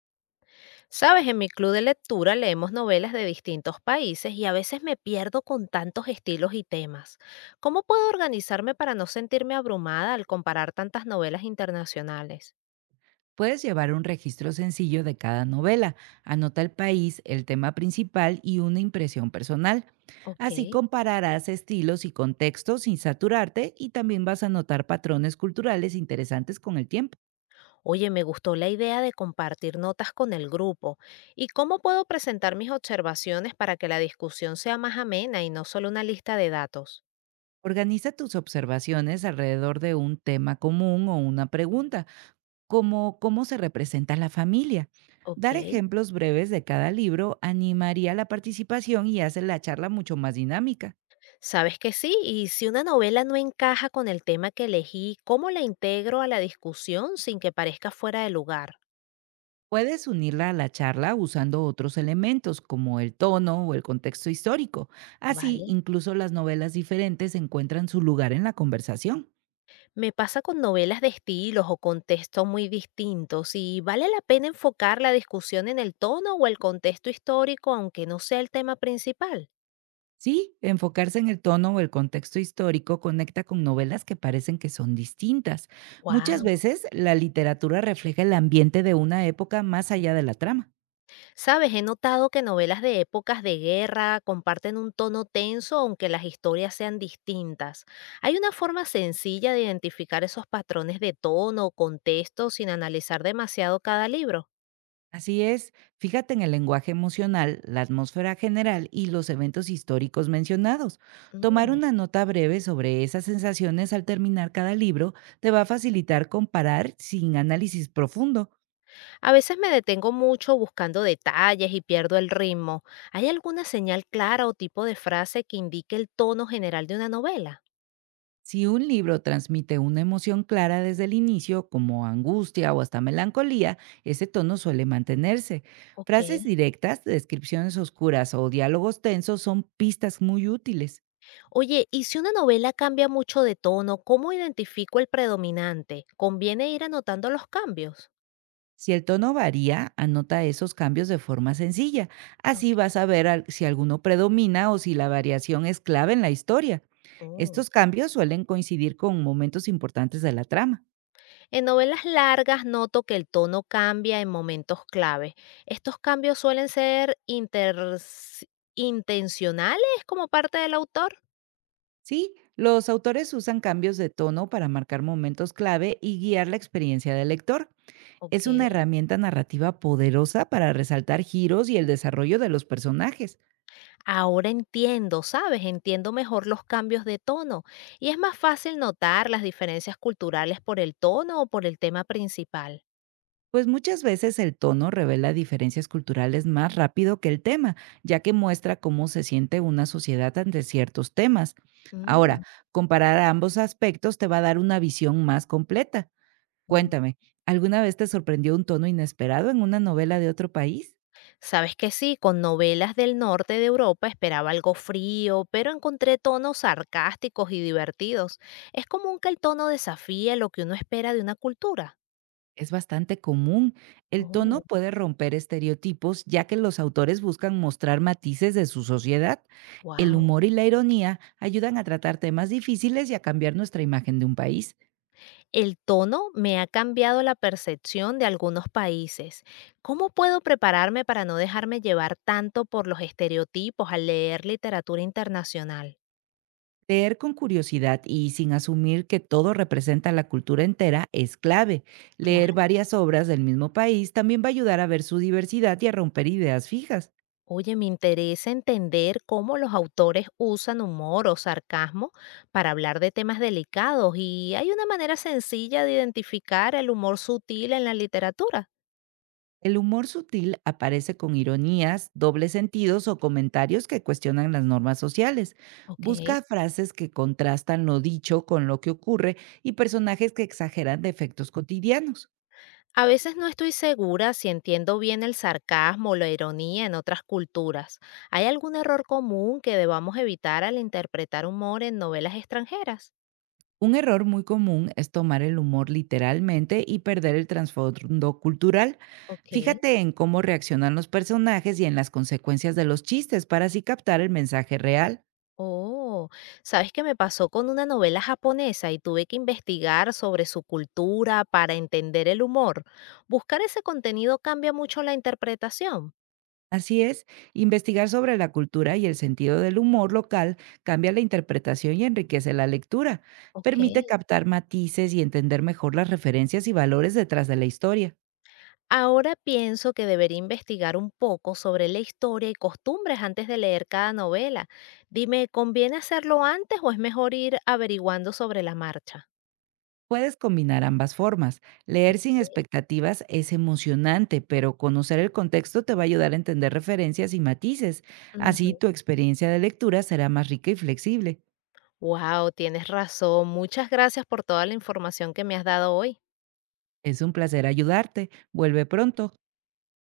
Sabes, en mi club de lectura leemos novelas de distintos países y a veces me pierdo con tantos estilos y temas. ¿Cómo puedo organizarme para no sentirme abrumada al comparar tantas novelas internacionales? Puedes llevar un registro sencillo de cada novela, anota el país, el tema principal y una impresión personal. Ok. Así compararás estilos y contextos sin saturarte y también vas a notar patrones culturales interesantes con el tiempo. Oye, me gustó la idea de compartir notas con el grupo. ¿Y cómo puedo presentar mis observaciones para que la discusión sea más amena y no solo una lista de datos? Organiza tus observaciones alrededor de un tema común o una pregunta, como cómo se representa la familia. Ok. Dar ejemplos breves de cada libro animaría la participación y hace la charla mucho más dinámica. Sabes que sí, y si una novela no encaja con el tema que elegí, ¿cómo la integro a la discusión sin que parezca fuera de lugar? Puedes unirla a la charla usando otros elementos como el tono o el contexto histórico. Así, ¿Vale? incluso las novelas diferentes encuentran su lugar en la conversación. Me pasa con novelas de estilos o contextos muy distintos y vale la pena enfocar la discusión en el tono o el contexto histórico aunque no sea el tema principal. Sí, enfocarse en el tono o el contexto histórico conecta con novelas que parecen que son distintas. Muchas ¡Wow! veces la literatura refleja el ambiente de una época más allá de la trama. Sabes, he notado que novelas de épocas de guerra comparten un tono tenso aunque las historias sean distintas. ¿Hay una forma sencilla de identificar esos patrones de tono o contexto sin analizar demasiado cada libro? Así es, fíjate en el lenguaje emocional, la atmósfera general y los eventos históricos mencionados. Tomar Mm. una nota breve sobre esas sensaciones al terminar cada libro te va a facilitar comparar sin análisis profundo. A veces me detengo mucho buscando detalles y pierdo el ritmo. ¿Hay alguna señal clara o tipo de frase que indique el tono general de una novela? Si un libro transmite una emoción clara desde el inicio, como angustia o hasta melancolía, ese tono suele mantenerse. Ok. Frases directas, descripciones oscuras o diálogos tensos son pistas muy útiles. Oye, ¿y si una novela cambia mucho de tono, cómo identifico el predominante? ¿Conviene ir anotando los cambios? Si el tono varía, anota esos cambios de forma sencilla. Así vas Ok. a ver si alguno predomina o si la variación es clave en la historia. Oh. Estos cambios suelen coincidir con momentos importantes de la trama. En novelas largas noto que el tono cambia en momentos clave. ¿Estos cambios suelen ser intencionales como parte del autor? Sí, los autores usan cambios de tono para marcar momentos clave y guiar la experiencia del lector. Ok. Es una herramienta narrativa poderosa para resaltar giros y el desarrollo de los personajes. Ahora entiendo, ¿sabes? Entiendo mejor los cambios de tono. Y es más fácil notar las diferencias culturales por el tono o por el tema principal. Pues muchas veces el tono revela diferencias culturales más rápido que el tema, ya que muestra cómo se siente una sociedad ante ciertos temas. Ahora, Mm. comparar ambos aspectos te va a dar una visión más completa. Mm. Cuéntame, ¿alguna vez te sorprendió un tono inesperado en una novela de otro país? Sabes que sí, con novelas del norte de Europa esperaba algo frío, pero encontré tonos sarcásticos y divertidos. Es común que el tono desafía lo que uno espera de una cultura. Es bastante común. El tono Oh, puede romper estereotipos, ya que los autores buscan mostrar matices de su sociedad. El wow. humor y la ironía ayudan a tratar temas difíciles y a cambiar nuestra imagen de un país. El tono me ha cambiado la percepción de algunos países. ¿Cómo puedo prepararme para no dejarme llevar tanto por los estereotipos al leer literatura internacional? Leer con curiosidad y sin asumir que todo representa la cultura entera es clave. Leer varias obras del mismo país también va a ayudar a ver su diversidad y a romper ideas fijas. Oye, me interesa entender cómo los autores usan humor o sarcasmo para hablar de temas delicados y hay una manera sencilla de identificar el humor sutil en la literatura. El humor sutil aparece con ironías, dobles sentidos o comentarios que cuestionan las normas sociales. Ok. Busca frases que contrastan lo dicho con lo que ocurre y personajes que exageran defectos cotidianos. A veces no estoy segura si entiendo bien el sarcasmo o la ironía en otras culturas. ¿Hay algún error común que debamos evitar al interpretar humor en novelas extranjeras? Un error muy común es tomar el humor literalmente y perder el trasfondo cultural. Ok. Fíjate en cómo reaccionan los personajes y en las consecuencias de los chistes para así captar el mensaje real. Oh, ¿sabes qué me pasó con una novela japonesa y tuve que investigar sobre su cultura para entender el humor? Buscar ese contenido cambia mucho la interpretación. Así es, investigar sobre la cultura y el sentido del humor local cambia la interpretación y enriquece la lectura. Ok. Permite captar matices y entender mejor las referencias y valores detrás de la historia. Ahora pienso que debería investigar un poco sobre la historia y costumbres antes de leer cada novela. Dime, ¿conviene hacerlo antes o es mejor ir averiguando sobre la marcha? Puedes combinar ambas formas. Ok. Leer sin expectativas es emocionante, pero conocer el contexto te va a ayudar a entender referencias y matices. Así tu experiencia de lectura será más rica y flexible. Wow, tienes razón. Muchas gracias por toda la información que me has dado hoy. Es un placer ayudarte. Vuelve pronto.